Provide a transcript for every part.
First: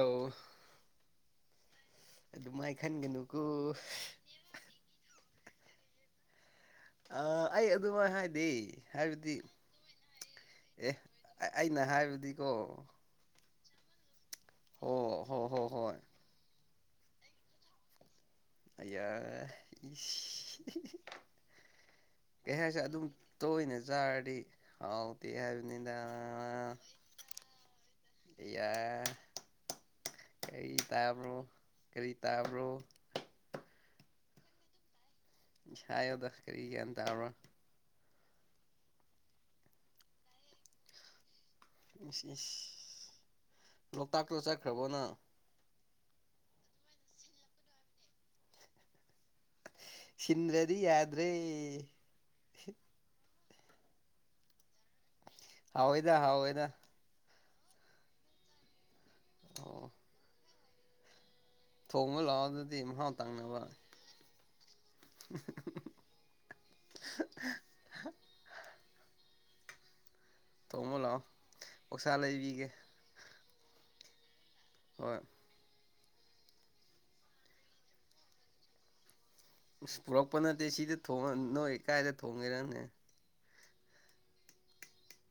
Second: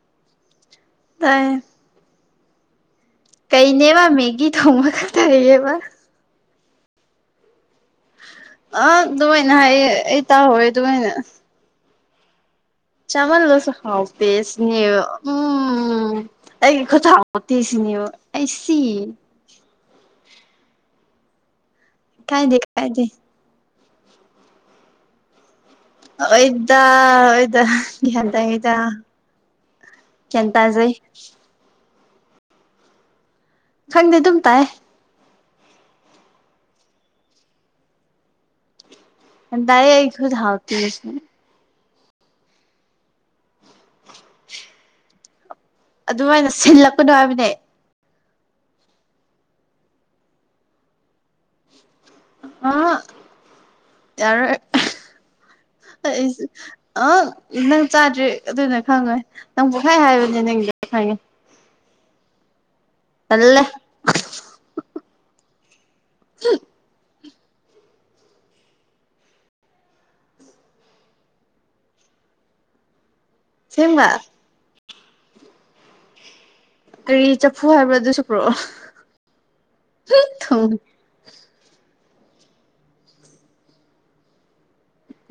ꯑꯧ ꯇꯥꯏ ꯑꯗꯨꯃꯥꯏ ꯈꯟꯒꯅꯨ ꯀꯩꯅꯦꯕ ꯃꯦꯒꯤ ꯊꯣꯡꯕ ꯈꯛꯇ ꯍꯩꯌꯦꯕ ꯑ ꯑꯩ ꯑꯗꯨꯃꯥꯏꯅ ꯍꯥꯏꯗꯦ ꯑ ꯍꯥꯏꯕꯗꯤ ꯑꯗꯨꯃꯥꯏꯅ ꯍꯥꯏꯌꯦ ꯑꯩ ꯇꯥꯍꯧꯋꯦ ꯑꯦ ꯑꯗꯨꯃꯥꯏꯅ ꯑꯩꯅ ꯍꯥꯏꯕꯗꯤꯀꯣ ꯆꯥꯃꯜ ꯂꯁꯨ ꯍꯥꯎꯇꯦ ꯍꯣ ꯁꯤꯅꯦꯕ ꯍꯣ ꯍꯣ ꯍꯣꯏ ꯎꯝ ꯑꯩ [unintelligible] [unintelligible] ꯏꯀꯥꯏꯗꯦ [unintelligible] ꯑꯗꯨꯝ ꯏꯀꯥꯏꯗꯦ ꯇꯣꯏꯅ ꯆꯥꯔꯗꯤ ꯍꯥꯎ ꯇ ꯍꯥꯏꯕꯗ ꯑꯣꯏꯗ ꯑꯣꯏꯗ ꯒ꯭ꯌꯥꯟ ꯏꯌꯥ ꯇꯥꯏꯗ ꯒ꯭ꯌꯥꯟ ꯀꯔꯤ ꯇꯥꯖꯩ ꯇꯥꯕ꯭ꯔꯣ ꯀꯔꯤ ꯇꯥꯕ꯭ꯔꯣ ꯈꯪꯗꯦ ꯑꯗꯨꯝ ꯇꯥꯏꯑꯦ ꯏꯁ ꯍꯥꯏꯌꯣꯗ ꯀꯔꯤ ꯒꯌꯥꯟ ꯇꯧꯕ꯭ꯔꯣ [unintelligible] ꯏꯁ ꯏꯁ ꯂꯣꯛꯇꯥꯛꯇꯣ ꯆꯠꯈꯔꯕꯣ ꯅꯪ ꯑꯗꯨꯃꯥꯏꯅ ꯁꯤꯜꯂꯛꯄꯅꯣ ꯍꯥꯏꯕꯅꯦ ꯁꯤꯟꯔꯗꯤ ꯌꯥꯗ꯭ꯔꯦ ꯑ ꯌꯥꯔꯣꯢ ꯍꯥꯎꯋꯦꯗ ꯍꯥꯎꯋꯦꯗ ꯑꯪ ꯅꯪ ꯆꯥꯗ꯭ꯔꯤ ꯑꯗꯨꯅ ꯈꯪꯉꯣꯏ ꯅꯪ ꯑꯣ ꯄꯣꯛꯈꯥꯏ ꯍꯥꯏꯕꯅꯤ ꯅꯪꯗ ꯈꯪꯉꯦ ꯊꯣꯡꯉꯣ ꯂꯥꯛꯑꯣ ꯑꯗꯨꯗꯤ ꯃꯍꯥꯎ ꯇꯜꯂꯦ ꯇꯥꯡꯅꯕ [unintelligible] ꯇꯣꯡꯃꯣ ꯂꯥꯛꯑꯣ ꯑꯣꯛꯁꯥ ꯂꯩꯕꯤꯒꯦ ꯁꯦꯡꯕ ꯍꯣꯏ ꯀꯔꯤ ꯆꯠꯐꯨ ꯍꯥꯏꯕ ꯑꯗꯨꯁꯨ ꯄꯣꯔꯛꯑꯣ ꯑꯁ ꯄꯨꯔꯛꯄ ꯅꯠꯇꯦ ꯁꯤꯗ ꯅꯣꯏ ꯀꯥꯏꯗ ꯊꯣꯡꯒꯦꯔꯅꯦ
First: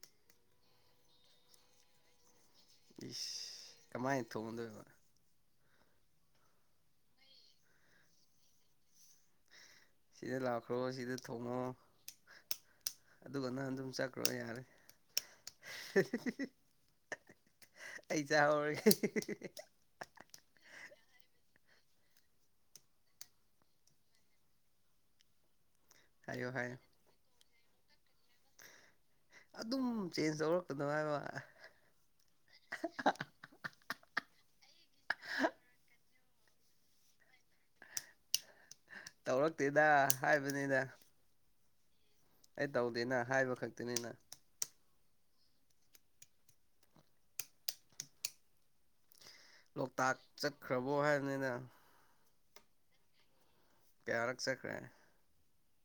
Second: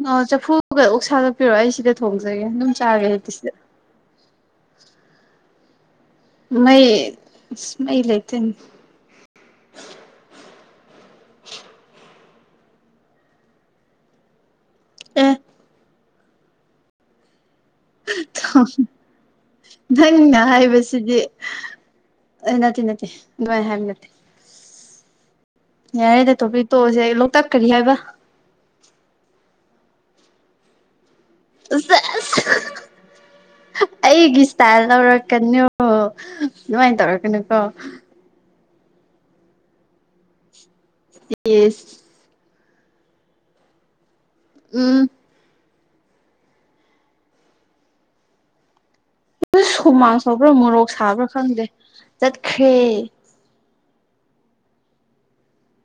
ꯑꯣ ꯆꯐꯨꯒ ꯑꯣꯛꯁꯥꯒ ꯄꯤꯔꯣꯑꯣ ꯑꯩ ꯁꯤꯗ ꯊꯣꯡꯖꯒꯦ ꯑꯗꯨꯝ ꯆꯥꯒꯦ ꯍꯥꯏꯗꯤ ꯁꯤꯗ ꯏꯁ ꯀꯃꯥꯏꯅ ꯊꯣꯡꯒꯗꯣꯏꯕ ꯃꯩ ꯏꯁ ꯃꯩ ꯂꯩꯇꯦꯅꯦ ꯁꯤꯗ ꯂꯥꯎꯈ꯭ꯔꯣ ꯁꯤꯗ ꯊꯣꯡꯉꯣ ꯑꯗꯨꯒ ꯅꯪ ꯑꯗꯨꯝ ꯆꯠꯈ꯭ꯔꯣ ꯌꯥꯔꯦ ꯑ ꯑꯩ ꯆꯍꯧꯔꯒꯦ ꯅꯪꯅ ꯍꯥꯏꯕꯁꯤꯗꯤ ꯅꯠꯇꯦ ꯅꯠꯇꯦ ꯑꯗꯨꯃꯥꯏ ꯍꯥꯏꯕ ꯅꯠꯇꯦ [inaudible] ꯌꯥꯔꯦꯗ ꯍꯥꯏꯌꯣ ꯇꯣꯛꯄꯤꯛ ꯍꯥꯏꯌꯣ ꯇꯣꯁꯦ ꯂꯣꯛꯇꯥꯛ ꯀꯔꯤ ꯍꯥꯏꯕ ꯑꯗꯨꯝ ꯆꯦꯟꯖ ꯇꯧꯔꯛꯀꯅꯣ ꯍꯥꯏꯕ ꯁꯦꯁ ꯑꯩꯒꯤ ꯏꯁꯇꯥꯏꯜ ꯂꯧꯔꯛꯀꯅꯣ ꯑꯗꯨꯃꯥꯏꯅ ꯇꯧꯔꯛꯀꯅꯨꯀꯣ ꯇꯧꯔꯛꯇꯦꯗ ꯍꯥꯏꯕꯅꯤꯗ ꯌꯦꯁ ꯑꯩ ꯇꯧꯗꯦꯅ ꯍꯥꯏꯕ ꯈꯛꯇꯅꯤꯅ ꯎꯝ ꯎꯁ ꯁꯨꯃꯥꯡ ꯂꯣꯛꯇꯥꯛ ꯁꯧꯄ꯭ꯔꯥ ꯃꯣꯔꯣꯛ ꯆꯠꯈ꯭ꯔꯕꯣ ꯁꯥꯕ꯭ꯔꯥ ꯍꯥꯏꯕꯅꯤꯅ ꯈꯪꯗꯦ ꯆꯠꯈ꯭ꯔꯦ ꯀꯌꯥꯔꯛꯆꯠꯈ꯭ꯔꯦ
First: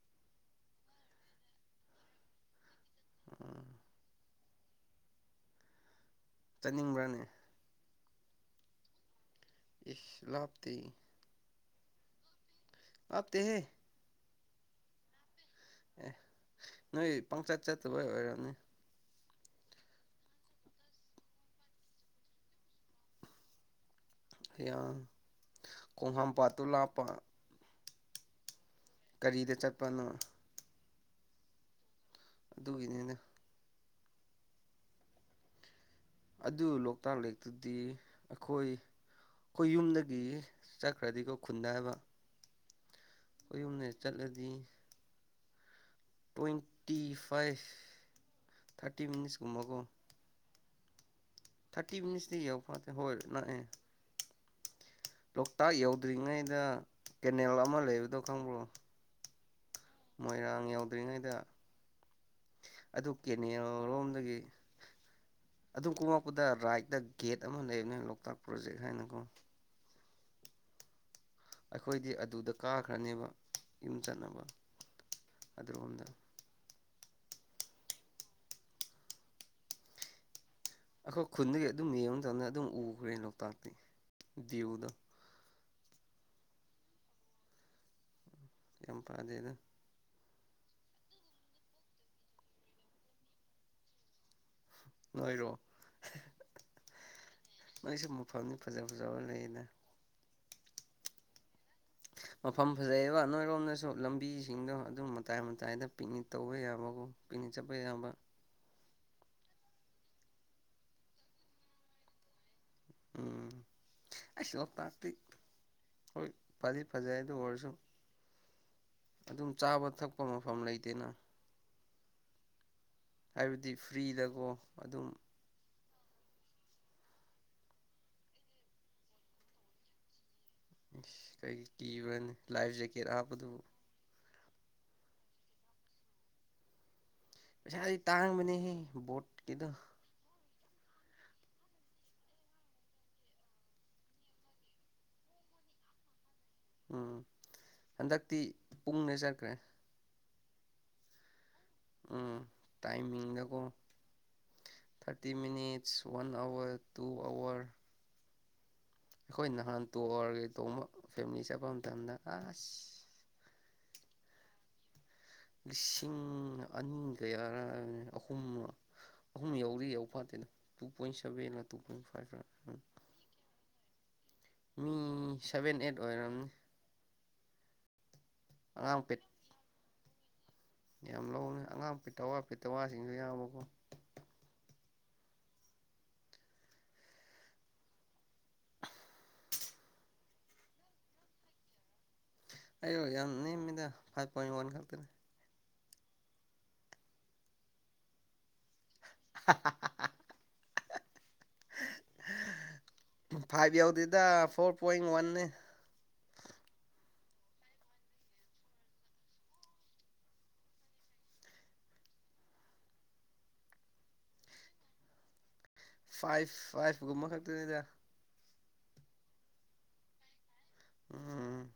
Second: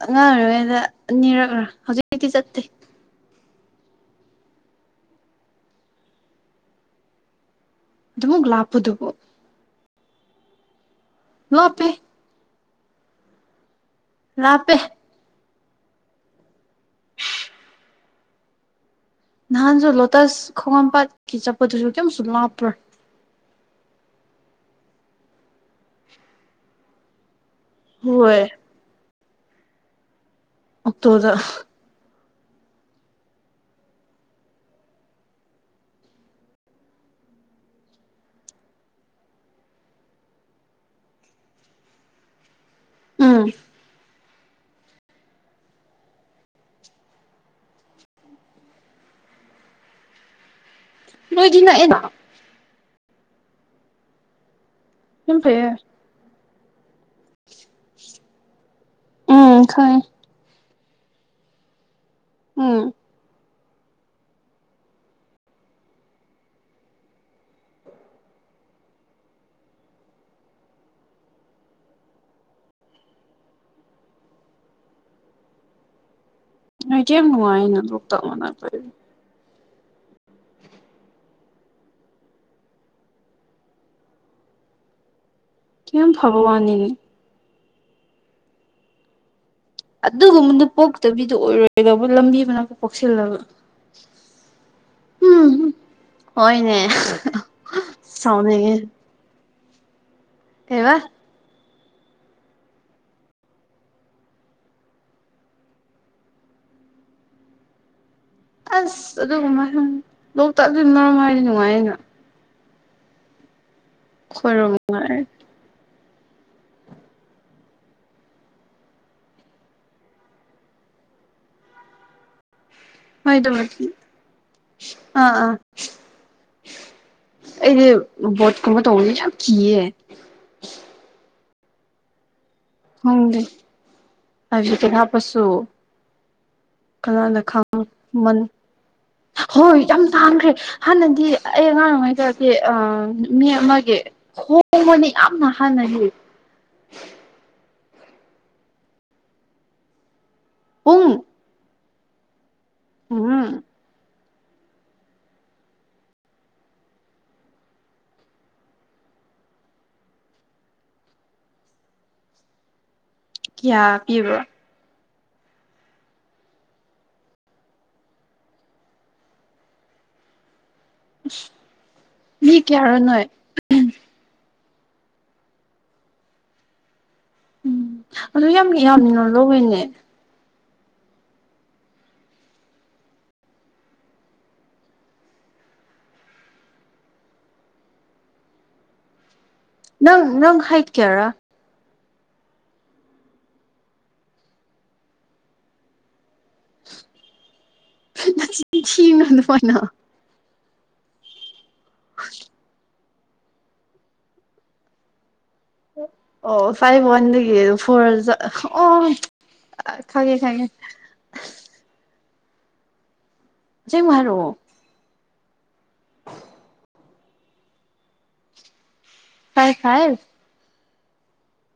ꯑꯉꯥꯡ ꯑꯣꯏꯔꯤꯉꯩꯗ ꯑꯅꯤꯔꯛꯂꯥ ꯍꯧꯖꯤꯛꯇꯤ ꯆꯠꯇꯦ ꯑꯝ ꯆꯠꯅꯤꯡꯕ꯭ꯔꯅꯦ ꯑꯗꯨꯃꯛ ꯂꯥꯞꯄꯗꯨꯕꯨ ꯏꯁ ꯂꯥꯞꯇꯦ ꯂꯥꯞꯄꯦ ꯂꯥꯞꯇꯦꯍꯦ ꯂꯞꯄꯦ ꯑꯦ ꯅꯣꯏ ꯄꯪꯆꯠ ꯆꯠꯇꯕꯩ ꯑꯣꯏꯔꯝꯅꯤ ꯅꯍꯥꯟꯁꯨ ꯂꯣꯇꯁ ꯈꯣꯡꯉꯝꯄꯥꯥꯠꯀꯤ ꯆꯠꯄꯗꯨꯁꯨ ꯀꯔꯤꯝꯁꯨ ꯂꯥꯞꯄ꯭ꯔꯥ ꯑꯌꯥ ꯈꯣꯡꯍꯥꯝꯄꯥꯥꯠꯇꯨ ꯂꯥꯞꯄ ꯍꯣꯏ ꯀꯔꯤꯗ ꯆꯠꯄꯅꯣ ꯑꯣꯛꯇꯣꯗ ꯑꯗꯨꯒꯤꯅꯤꯅ ꯑꯗꯨ ꯂꯣꯛꯇꯥꯛ ꯂꯦꯛꯇꯨꯗꯤ ꯑꯩꯈꯣꯏ ꯑꯩꯈꯣꯏ ꯌꯨꯝꯗꯒꯤ ꯆꯠꯈ꯭ꯔꯗꯤꯀꯣ ꯈꯨꯟꯗ ꯍꯥꯏꯕ ꯎꯝ ꯈꯣꯏꯍꯨꯝꯅ ꯆꯠꯂꯗꯤ ꯇ꯭ꯋꯦꯟꯇꯤ ꯐꯥꯏꯚ ꯊꯥꯔꯇꯤ ꯃꯤꯅꯤꯁ ꯀꯨꯝꯕꯀꯣ ꯅꯣꯏꯗꯤ ꯅꯛꯑꯦꯅ ꯊꯥꯔꯇꯤ ꯃꯤꯅꯤꯠꯁꯇꯤ ꯌꯧꯐꯣꯠꯗꯦ ꯍꯣꯏ ꯅꯛꯑꯦ ꯌꯥꯝ ꯐꯩꯌꯦ ꯂꯣꯛꯇꯥꯛ ꯌꯧꯗ꯭ꯔꯤꯉꯩꯗ ꯀꯦꯅꯦꯜ ꯑꯃ ꯂꯩꯕꯗꯣ ꯈꯪꯕ꯭ꯔꯣ ꯎꯝ ꯈꯪꯉꯦꯡ ꯃꯣꯏꯔꯥꯡ ꯌꯧꯗ꯭ꯔꯤꯉꯩꯗ ꯎꯝ ꯑꯗꯨ ꯀꯦꯅꯦꯜ ꯔꯣꯝꯗꯒꯤ ꯑꯗꯨꯝ ꯀꯣꯃꯛꯛꯄꯗ ꯔꯥꯏꯠꯇ ꯒꯦꯠ ꯑꯃ ꯂꯩꯕꯅꯦ ꯂꯣꯛꯇꯥꯛ ꯄ꯭ꯔꯣꯖꯦꯛ ꯍꯥꯏꯅꯀꯣ ꯑꯩꯈꯣꯏꯗꯤ ꯑꯗꯨꯗ ꯀꯥꯈ꯭ꯔꯅꯦꯕ ꯌꯨꯝ ꯆꯠꯅꯕ ꯑꯗꯨꯔꯣꯝꯗ ꯅꯣꯏꯗꯤ ꯌꯥꯝ ꯅꯨꯡꯉꯥꯏꯅ ꯂꯣꯛꯇꯞ ꯃꯅꯛꯇ ꯑꯩꯈꯣꯏ ꯈꯨꯟꯗꯒꯤ ꯑꯗꯨꯝ ꯌꯦꯡꯕ ꯃꯇꯝꯗ ꯑꯗꯨꯝ ꯎꯈ꯭ꯔꯦ ꯂꯣꯛꯇꯥꯛꯇꯤ ꯗ꯭ꯌꯨꯗꯣ ꯌꯥꯝ ꯐꯕ ꯋꯥꯅꯤꯅꯦ ꯌꯥꯝ ꯄꯥꯗꯦꯗ ꯑꯗꯨꯒꯨꯝꯕꯗ ꯄꯣꯛꯇꯕꯤꯗ ꯑꯣꯏꯔꯣꯏꯗꯧꯕ ꯂꯝꯕꯤ ꯃꯅꯥꯛꯇ ꯄꯣꯛꯁꯜꯂꯒ ꯅꯣꯏꯔꯣ ꯎꯝꯍꯨꯝ ꯍꯣꯏꯅꯦ ꯁꯥꯎꯅꯤꯡꯉꯦ ꯇꯧꯔ ꯂꯩꯅ ꯀꯩꯕꯥ [inaudible] ꯃꯐꯝ ꯐꯖꯩꯕ ꯅꯣꯏꯔꯣꯝꯗꯁꯨ ꯂꯝꯕꯤꯁꯤꯡꯗꯣ ꯑꯗꯨꯝ ꯃꯇꯥꯏ ꯃꯇꯥꯏꯗ ꯄꯤꯛꯅꯤꯛ ꯇꯧꯕ ꯌꯥꯕꯒꯨꯝ ꯄꯤꯛꯅꯤꯛ ꯆꯠꯄ ꯌꯥꯕ ꯑꯁ ꯑꯗꯨꯒ ꯃ ꯂꯣꯛꯇꯥꯛ ꯑꯗꯨꯅ ꯃꯔꯝ ꯍꯥꯏꯗꯤ ꯅꯨꯡꯉꯥꯏꯌꯦꯅ ꯎꯝ ꯑꯁ ꯑꯩꯈꯣꯏꯔꯣꯝ ꯂꯣꯛꯇꯥꯛꯇꯤ ꯍꯣꯏ ꯐꯗꯤ ꯐꯖꯩ ꯑꯗꯨ ꯑꯣꯏꯔꯁꯨ ꯑꯗꯨꯝ ꯆꯥꯕ ꯊꯛꯄ ꯃꯐꯝ ꯂꯩꯇꯦꯅ ꯍꯥꯏ ꯍꯥꯏꯕꯗꯤ ꯑꯗꯨꯃꯗꯤ ꯐ꯭ꯔꯤꯗꯀꯣ ꯑꯗꯨꯝ ꯑꯥ ꯑꯥ ꯑꯩꯗꯤ ꯕꯣꯠꯀꯨꯝꯕ ꯇꯧꯕꯁꯦ ꯌꯥꯝ ꯀꯤꯌꯦ ꯑꯁ ꯀꯩꯒꯤ ꯀꯤꯕ꯭ꯔꯅꯦ ꯂꯥꯏꯐ ꯖꯦꯛ ꯈꯪꯗꯦ ꯂꯥꯏꯐ ꯖꯤꯀꯦꯠ ꯍꯥꯞꯄꯁꯨ ꯀꯅꯥꯅ ꯄꯩꯁꯥꯗꯥ ꯈꯪꯃꯟ ꯇꯥꯡꯕꯅꯦꯍꯦ ꯕꯣꯠꯀꯤꯗꯣ ꯍꯣꯏ ꯌꯥꯝ ꯇꯥꯡꯈ꯭ꯔꯦ ꯍꯥꯟꯅꯗꯤ ꯑꯩ ꯑꯉꯥꯡ ꯑꯣꯏꯔꯤꯉꯩꯒꯗꯤ ꯑꯥ ꯃꯤ ꯑꯃꯒꯤ ꯍꯣꯡꯃꯅꯤ ꯌꯥꯝꯅ ꯍꯥꯟꯅꯗꯤ ꯎꯝ ꯍꯟꯗꯛꯇꯤ ꯄꯨꯡꯅ ꯆꯠꯈ꯭ꯔꯦ ꯄꯨꯡ ꯎꯝ ꯎꯝ ꯇꯥꯏꯃꯤꯡꯗꯀꯣ thirty minutes one hour two hour ꯑꯩꯈꯣꯏ ꯅꯍꯥꯟ ꯇꯨꯔꯑꯋꯥꯔꯒꯥ ꯇꯣꯡꯕ ꯐꯦꯃꯤꯂꯤ ꯆꯠꯄ ꯃꯇꯝꯗ ꯑꯁ ꯀꯌꯥ ꯄꯤꯕ꯭ꯔꯣ ꯂꯤꯁꯤꯡ ꯑꯅꯤꯒ ꯀꯌꯥꯔ ꯑꯍꯨꯝ ꯑꯍꯨꯝ ꯌꯧꯗꯤ ꯌꯥꯎ ꯐꯥꯇꯦꯗ ꯇꯨ ꯄꯣꯏꯟ ꯁꯚꯦꯒꯂꯥ ꯇꯨ ꯄꯣꯏꯟ ꯐꯥꯏꯚꯔꯥ ꯀꯌꯥꯔ ꯅꯣꯏ ꯃꯤ ꯁꯚꯦꯟ ꯑꯩꯠ ꯑꯣꯏꯔꯝꯅꯤ ꯎꯝ ꯑꯗꯨ ꯌꯥꯝ ꯑꯉꯥꯡ ꯌꯥꯝꯅ ꯄꯦꯠ ꯂꯧꯋꯦꯅꯦ ꯌꯥꯝ ꯂꯧꯕꯅꯦ ꯑꯉꯥꯡ ꯄꯤꯛꯇꯋꯥ ꯄꯤꯊꯋꯥꯁꯤꯡꯁꯨ ꯌꯥꯏꯕꯀꯣ ꯅꯪ ꯅꯪ ꯍꯩꯠ ꯀꯌꯥꯔ ꯑꯌꯣ ꯌꯥꯝ ꯅꯦꯝꯃꯤꯗ ꯐꯥꯏꯚ ꯄꯣꯏꯟ ꯋꯥꯟ ꯈꯥꯛꯛꯇꯅꯦ ꯅꯆꯤꯡ ꯊꯥꯅꯨ ꯑꯗꯨꯃꯥꯏꯅ ꯐꯥꯏꯚ ꯌꯧꯗꯦꯗ ꯐꯣꯔ ꯄꯣꯏꯟ ꯋꯥꯟꯅꯅꯦ ꯑꯣ ꯐꯥꯏꯚ ꯋꯥꯟꯗꯒꯤ ꯐꯣꯔ ꯆꯠ ꯑꯣ ꯑ ꯈꯪꯉꯦ ꯈꯪꯉꯦ ꯁꯦꯡꯕ ꯍꯥꯏꯔꯛꯑꯣ ꯐꯥꯏꯚ ꯐꯥꯏꯚ ꯀꯨꯝꯕ ꯈꯛꯇꯅꯤꯗ ꯈꯥꯏ ꯈꯥꯏ ꯎꯝ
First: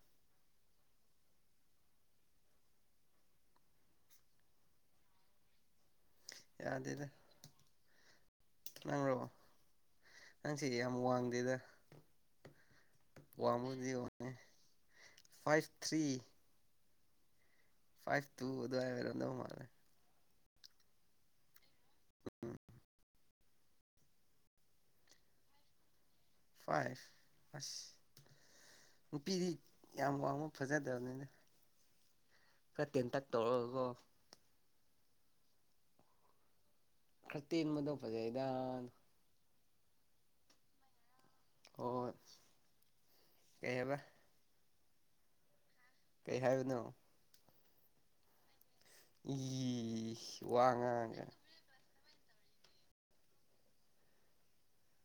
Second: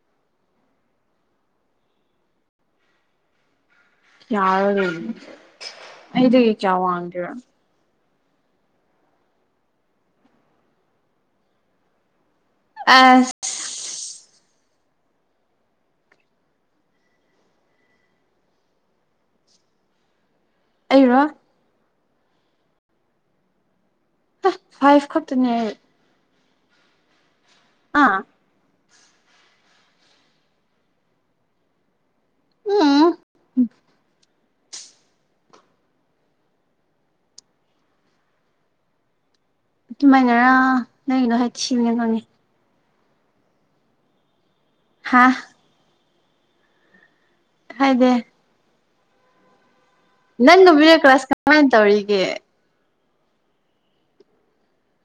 ꯌꯥꯔꯔꯣꯏ ꯑꯩꯗꯤ ꯀꯌꯥ ꯌꯥꯗꯦꯗ ꯋꯥꯡꯒꯦꯔ ꯅꯪꯔꯣ ꯅꯪꯁꯤ ꯌꯥꯝ ꯋꯥꯡꯗꯦꯗ ꯑꯁ ꯋꯥꯡꯕꯨꯗꯤ ꯋꯥꯡꯉꯦ ꯐꯥꯏꯚ ꯊ꯭ꯔꯤ ꯐꯥꯏꯚ ꯇꯨ ꯑꯗ꯭ꯋꯥꯏ ꯅꯪ ꯃꯥꯜꯂꯦ ꯑꯩꯔꯣ ꯐꯥꯏꯐ ꯈꯛꯇꯅꯦ ꯑꯩ ꯐꯥꯏ ꯑꯁ ꯑꯥ ꯅꯨꯄꯤꯗꯤ ꯌꯥꯝ ꯋꯥꯡꯕ ꯐꯖꯗꯕꯅꯤꯅ ꯈꯔ ꯎꯝ ꯇꯦꯟꯇꯛ ꯇꯧꯔꯒꯀꯣ ꯈꯔ ꯇꯦꯟꯕꯗ ꯐꯖꯩꯗꯥ ꯗꯨꯃꯥꯏꯅꯔꯥ ꯅꯪꯒꯤ ꯅꯁꯛ ꯍꯣꯏ ꯀꯩꯕ ꯍꯥꯥ ꯀꯩ ꯍꯥꯏꯕꯅꯣ ꯍꯥꯏꯗꯦ ꯏ ꯅꯪ ꯋꯥ ꯅꯨꯕꯤꯔꯣ ꯉꯥꯡꯒ ꯀ꯭ꯂꯁ ꯀꯃꯥꯏ ꯇꯧꯔꯤꯒꯦ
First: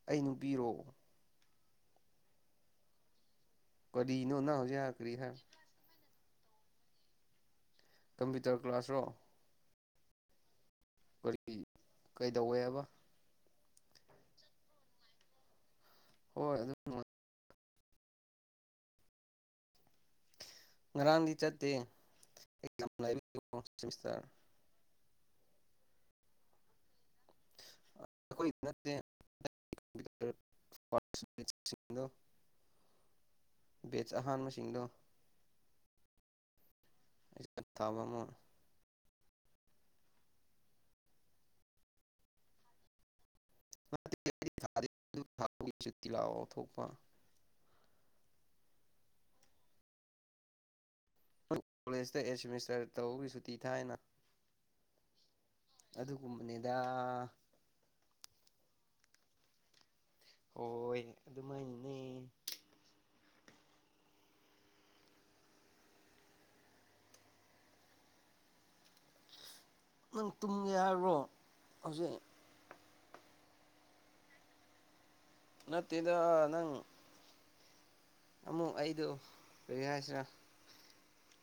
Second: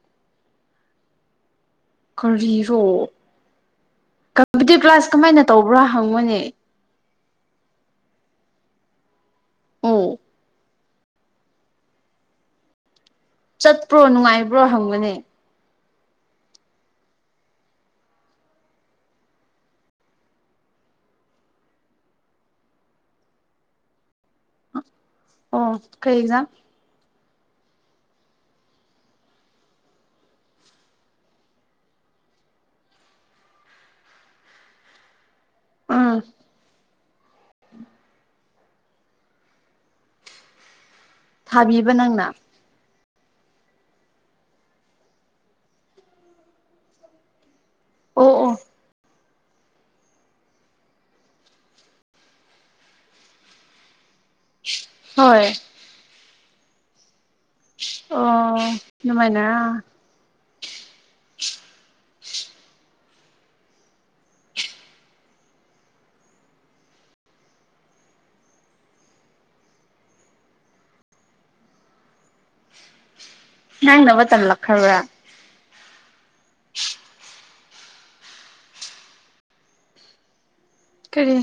ꯑꯩ ꯅꯨꯄꯤꯔꯣ ꯀꯔꯤꯔꯣ ꯀꯔꯤꯅꯣ ꯅꯪ ꯍꯧꯖꯤꯛ ꯀꯝꯄ꯭ꯌꯨꯇꯔ ꯍꯥꯏ ꯀ꯭ꯂꯥꯁ ꯀꯔꯤ ꯍꯥꯏ ꯀꯃꯥꯏꯅ ꯇꯧꯕ꯭ꯔꯥ ꯍꯪꯉꯅꯦ ꯀꯝꯄ꯭ꯌꯨꯇꯔ ꯀ꯭ꯂꯥꯁꯔꯣ ꯑꯧ ꯀꯔꯤ ꯀꯩꯗꯧꯋꯦ ꯍꯥꯏꯕ ꯆꯠꯄ꯭ꯔꯣ ꯅꯨꯡꯉꯥꯏꯕ꯭ꯔꯣ ꯍꯪꯒꯅꯦ ꯍꯣꯏ ꯑꯗꯨꯝ ꯉꯔꯥꯡꯗꯤ ꯆꯠꯇꯦꯔ [unintelligible] ꯑꯣ ꯀꯩ ꯑꯦꯛꯖꯥꯝ ꯈꯣꯏꯗ ꯅꯠꯇꯦ [unintelligible] ꯕꯦꯠꯆ ꯑꯍꯥꯟꯕꯁꯤꯡꯗꯣ ꯎꯝ ꯊꯥꯕ ꯑꯃ ꯊꯥꯕꯤꯕ ꯅꯪꯅ [unintelligible] ꯂꯥꯎꯑꯣ ꯊꯣꯛꯄ ꯑꯣ ꯑꯣ ꯀꯣꯂꯦꯖꯇ ꯑꯦꯠ ꯁꯦꯃꯤꯁꯇꯔ ꯇꯧꯕꯒꯤ ꯁꯨꯇꯤ ꯊꯥꯏꯅ ꯍꯣꯏ ꯑꯗꯨꯒꯨꯝꯕꯅꯤꯗ ꯑꯣ ꯗꯨꯃꯥꯏꯅꯔꯥ ꯍꯣꯏ ꯑꯗꯨꯃꯥꯏꯅꯅꯦ ꯅꯪ ꯇꯨꯝꯒꯦ ꯍꯥꯏꯔꯣ ꯍꯧꯖꯤꯛ ꯅꯪꯅ ꯑꯃ ꯇꯝꯂꯛꯈ꯭ꯔꯕ ꯅꯠꯇꯦꯗ ꯅꯪ ꯑꯃꯨꯛ ꯑꯩꯗꯣ ꯀꯔꯤ ꯍꯥꯏꯁꯤꯔ ꯀꯔꯤ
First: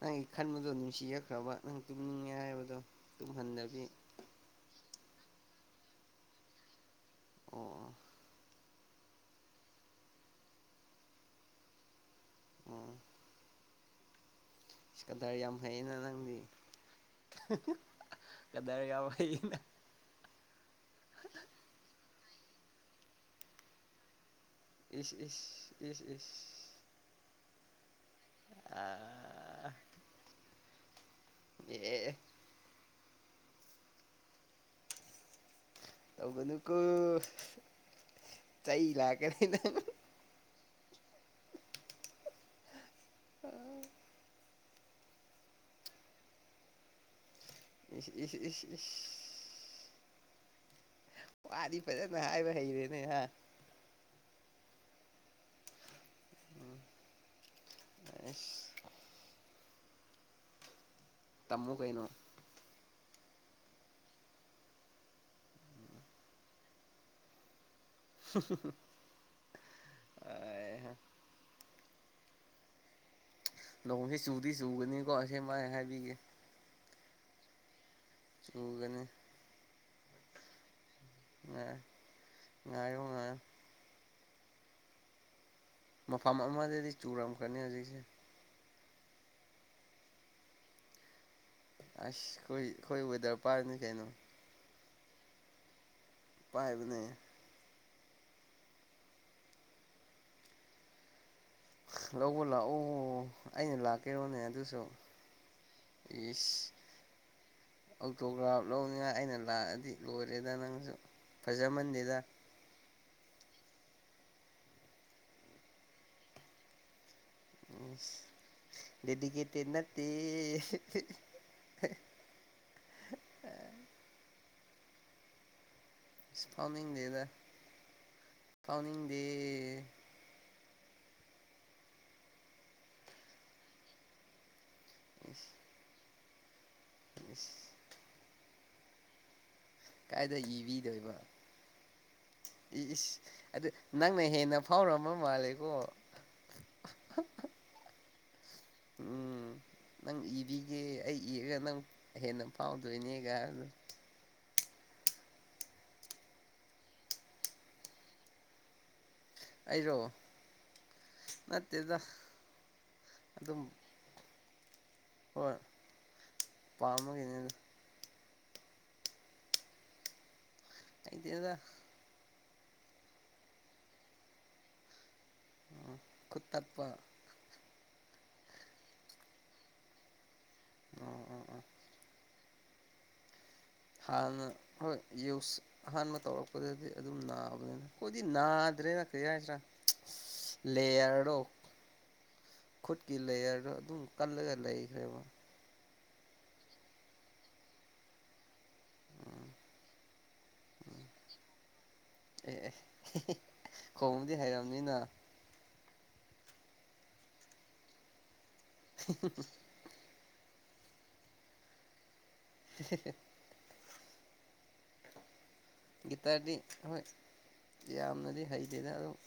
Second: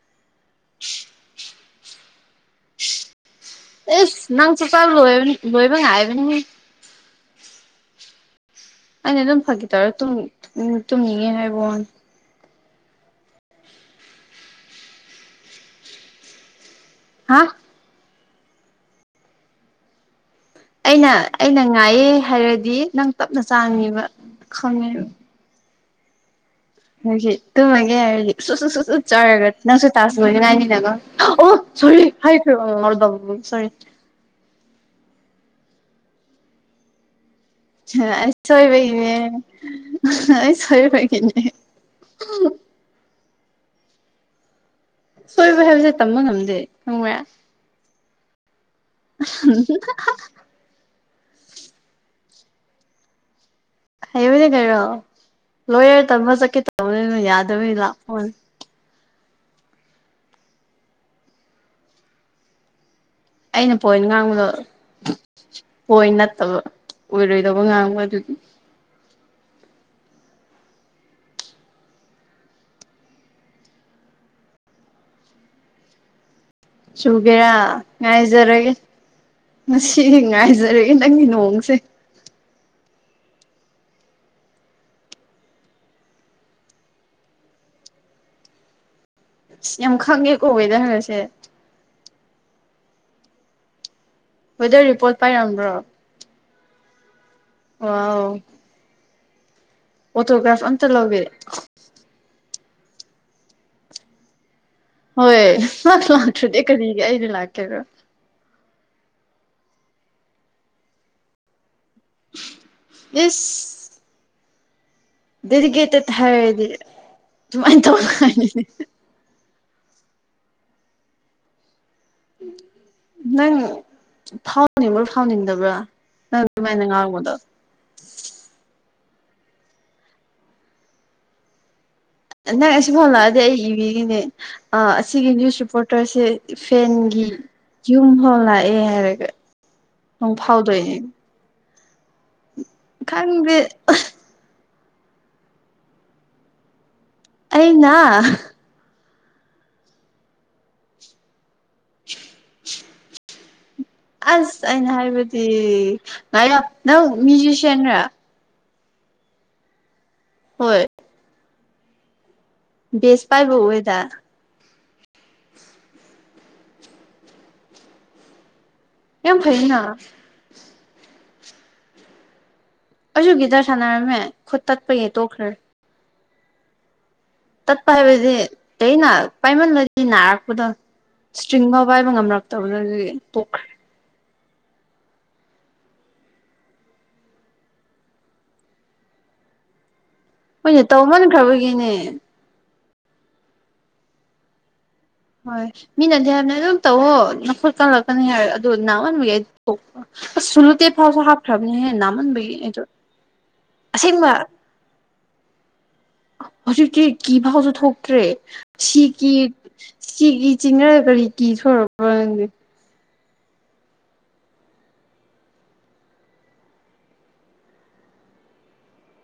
ꯅꯪꯒꯤ ꯈꯟꯕꯗꯣ ꯅꯨꯡꯁꯤꯔꯛꯈ꯭ꯔꯕ ꯅꯪ ꯇꯨꯝꯅꯤꯡꯉꯦ ꯍꯥꯏꯕꯗꯣ ꯇꯨꯝꯍꯟꯗꯕ ꯑꯦꯁ ꯅꯪ ꯆꯛꯆꯥ ꯂꯣꯏꯔꯅꯤ ꯂꯣꯏꯕ ꯉꯥꯏꯕꯅꯤ ꯑꯣ ꯑꯩꯅ ꯑꯗꯨꯝ ꯐꯥꯒꯤ ꯇꯧꯔ ꯇꯨꯝ ꯇꯨꯝꯅꯤꯡꯉꯦ ꯍꯥꯏꯕ ꯋꯥꯅꯦ ꯎꯝ ꯏꯁꯀꯗꯔ ꯌꯥꯝ ꯐꯩꯌꯦꯅ ꯅꯪꯗꯤ ꯍꯥ ꯏꯁꯀꯗꯔ ꯌꯥꯝ ꯐꯩꯅ ꯑꯩꯅ ꯑꯩꯅ ꯉꯥꯏꯌꯦ ꯍꯥꯏꯔꯗꯤ ꯅꯪ ꯇꯞꯅ ꯆꯥꯉꯕ ꯏ ꯏ ꯏ ꯏ ꯍꯧꯒꯤ ꯇꯨꯝꯃꯒꯦ ꯍꯥꯏꯔꯗꯤ ꯁꯨꯁꯨꯨ ꯑ ꯁꯨꯁꯨ ꯆꯥꯔꯒ ꯅꯪꯁꯨ ꯇꯥꯁꯨꯕꯅꯤ ꯉꯥꯏꯅꯤꯅꯀꯣ ꯑꯣ ꯁꯣꯔꯤ ꯑꯦ ꯍꯥꯏ ꯐꯔꯗ ꯁꯣꯔꯤ ꯇꯧꯒꯗꯨ ꯀ ꯁꯣꯏꯕꯅꯦꯦ ꯑꯁꯣꯏꯕꯅꯦ ꯁꯣꯏꯕ ꯍꯥꯏꯕꯁꯦ ꯇꯝꯕ ꯉꯝꯗꯦ ꯈꯪꯕ꯭ꯔꯦ ꯏ ꯏ ꯏ ꯏ ꯎꯝ ꯋꯥꯗꯤ ꯐꯖꯅ ꯍꯥꯏꯕ ꯍꯩꯔꯦꯅꯦꯍ ꯍꯩꯕꯅꯦ ꯀꯔꯣ ꯂꯣꯌꯔ ꯇꯝꯕ ꯆꯠꯀꯦ ꯇꯧꯕꯅꯤꯅ ꯌꯥꯗꯕꯅꯤꯗꯥꯛ ꯑ ꯇꯃ ꯀꯩꯅꯣ ꯑꯩꯅ ꯄꯣꯏꯟ ꯉꯥꯡꯕꯗꯣ ꯄꯣꯏꯟ ꯅꯠꯇꯕ ꯑꯣꯏꯔꯣꯏꯗꯧꯕ ꯉꯥꯡꯕ ꯑꯗꯨ ꯑꯦ ꯅꯣꯡꯁꯤ ꯆꯨꯗꯤ ꯆꯨꯒꯅꯤꯀꯣ ꯑꯁꯃꯥꯏ ꯍꯥꯏꯕꯤꯒꯦ ꯁꯨꯒꯦꯔꯥ ꯉꯥꯏꯖꯔꯒꯦ ꯆꯨꯒꯅꯤ ꯉ ꯉꯥꯏꯖꯔꯒꯦ ꯅꯪꯒꯤ ꯅꯣꯡꯁꯦ ꯉꯥꯏ ꯉꯥꯏꯌꯣ ꯉꯥꯏꯣ ꯃꯐꯝ ꯑꯃꯗꯗꯤ ꯆꯨꯔꯝꯀꯅꯤ ꯍꯧꯖꯤꯛꯁꯦ ꯑ ꯌꯥꯝ ꯈꯪꯉꯦ ꯀꯣꯕꯦꯗ ꯍꯪꯉꯁꯦ ꯑꯁ ꯑꯩꯣꯏ ꯑꯩꯈꯣꯏ ꯋꯦꯗꯔ ꯄꯥꯔꯅꯤ ꯀꯩꯅꯣ ꯋꯦꯗꯔ ꯔꯤꯄꯣꯔꯠ ꯄꯥꯏꯔꯝꯕ꯭ꯔꯣ ꯄꯥꯏꯕꯅꯦ ꯋꯥ ꯑꯣꯣꯇꯣꯒ꯭ꯔꯥꯐ ꯑꯟ ꯍꯒꯦ ꯂꯎ ꯂꯥꯛꯎ ꯑꯩꯅ ꯂꯥꯛꯀꯦꯔꯣꯅꯦ ꯑꯗꯨꯁꯨ ꯍꯣꯏ ꯂꯁ ꯂꯥꯛꯇ꯭ꯔꯗꯤ ꯀꯔꯤꯒꯤ ꯑꯩꯗꯤ ꯂꯥꯛꯀꯦꯔꯣ ꯑꯣꯛꯇꯣꯒ꯭ꯔꯥꯐ ꯂꯧꯅꯤꯡꯉꯥꯏ ꯑꯩꯅ ꯂꯥꯛꯑꯗꯤ ꯂꯣꯏꯔꯦꯗ ꯅꯪꯁꯨ ꯐꯖꯃꯟꯗꯦꯗ ꯏꯁ ꯗꯤꯔꯒꯦꯇ ꯊ ꯍꯥꯏꯗꯤ ꯗꯦꯗꯤꯀꯦꯇꯦꯠ ꯅꯠꯇ ꯅꯪ ꯐꯥꯎꯅꯤꯡꯕ ꯐꯥꯎꯅꯤꯡꯗꯕ꯭ꯔꯥ ꯑ ꯑꯁ ꯑꯗꯨꯥꯏꯅꯤꯡꯥꯎꯗꯣ ꯐꯥꯎꯅꯤꯡ ꯗꯦ ꯅꯪ ꯑꯁꯤꯁꯤ ꯍꯣꯂꯛꯑꯗꯤ ꯑꯩ ꯏꯕꯤꯒꯤꯅꯦ ꯑꯁꯤꯒꯤ ꯏꯁ ꯅ꯭ꯌꯨꯁ ꯔꯤꯄꯣꯔꯇꯔꯁꯦ ꯐꯦꯟꯒꯤ ꯏꯁ ꯌꯨꯝꯐꯥꯎ ꯂꯥꯛꯑꯦ ꯍꯥꯏꯔꯒ ꯀꯥꯏꯗ ꯅꯣꯡ ꯐꯥꯎꯗꯣꯏꯅꯦ ꯏꯕꯤꯗꯣꯏꯕ ꯏ ꯏꯁ ꯈꯪꯗꯦ ꯑꯗꯨ ꯅꯪꯅ ꯍꯦꯟꯅ ꯊꯥꯎꯔ ꯑꯃꯨ ꯃꯥꯂꯒ ꯑꯅ ꯎꯝ ꯅꯪ ꯏꯕꯤꯒꯦ ꯑꯩ ꯏꯔꯒ ꯅꯪ ꯍꯦꯟꯅ ꯐꯥꯎꯗꯣꯏꯅꯦꯒ ꯍꯥꯏꯕꯗ ꯑꯁ ꯑꯩꯅ ꯍꯥꯏꯕꯗꯤ ꯉꯥꯏꯣ ꯅꯪ ꯃ꯭ꯌꯨꯖꯤꯁꯤꯌꯥꯟꯔ ꯑꯩꯔꯣ ꯍꯣꯏ ꯃꯦꯗ ꯕꯁ ꯄꯥꯏꯕ ꯑꯣꯏꯗ ꯍꯣꯏ ꯄꯥꯝꯃꯒꯤꯅꯤꯗ ꯌꯥꯝ ꯐꯩꯅ ꯀꯩꯗ ꯑꯩꯁꯨ ꯒꯤꯗꯔ ꯁꯥꯟꯅꯔꯝꯃꯦ ꯈꯨꯠ ꯇꯠꯄ ꯌꯦ ꯇꯣꯛꯈ꯭ꯔꯦ ꯀꯨꯇꯠꯄ ꯇꯠꯄ ꯍꯥꯏꯕꯗꯤ ꯑꯩꯅ ꯄꯥꯏꯃꯜꯂꯗꯤ ꯅꯥꯔꯛꯄꯗꯣ ꯑꯣ ꯑꯣ ꯑꯣ ꯏꯁꯇ꯭ꯔꯤꯡ ꯐꯥꯎ ꯄꯥꯏꯕ ꯉꯝꯔꯛꯇꯕꯗꯒꯤꯣꯛꯈ꯭ꯔꯦ ꯍꯥꯟꯅ ꯍ ꯌ ꯑꯍꯥꯟꯕ ꯇꯧꯔꯛꯄꯗꯗꯤ ꯑꯗꯨꯝ ꯅꯥꯕꯅꯤꯅ ꯑꯩꯈꯗꯤ ꯅꯥꯗ꯭ꯔꯦꯅ ꯀꯩ ꯍꯥꯏꯁꯤꯔꯥ ꯃꯣꯏꯅ ꯂꯦꯌꯥꯔꯣ ꯇꯧꯃꯟꯈ꯭ꯔꯕꯒꯤꯅꯦ ꯈꯨꯠꯀꯤ ꯂꯦꯌꯔꯗꯣ ꯑꯗꯨꯝ ꯀꯜꯂꯒ ꯂꯩꯈ꯭ꯔꯦꯕ ꯍꯣꯏ ꯃꯤꯅꯗꯤ ꯍꯥꯏꯕꯅꯦ ꯑꯗꯨꯝ ꯇꯧꯑꯣꯣ ꯅꯐꯨꯠ ꯀꯂꯛꯀꯅꯤ ꯍꯥꯏꯔ ꯑꯗꯨ ꯅꯍꯟꯕꯒꯤ ꯊꯣꯛ ꯑ ꯁꯂꯨꯇ ꯐꯥꯎꯁꯨ ꯍꯥꯞ ꯐ꯭ꯔꯕꯅꯦ ꯍꯦ ꯅꯥꯟꯕꯣ ꯈꯣꯡꯕꯨꯗꯤ ꯍꯩꯔꯕꯝꯅꯤꯅ ꯍꯧꯖꯤꯛꯇꯤ ꯀꯤꯐꯥꯎꯁꯨ ꯊꯣꯛꯇ꯭ꯔꯦ ꯁꯤꯒꯤ ꯁꯤꯒꯤ ꯆꯤꯡꯅꯔꯒ ꯀꯔꯤ ꯀꯤ ꯁꯣꯏꯛꯔꯕꯦ ꯁꯦ ꯒꯤꯇꯥꯔꯗꯤ ꯍꯣꯏ ꯌꯥꯝꯅꯗꯤ ꯍꯩꯇꯦꯗ ꯑꯗꯨꯝ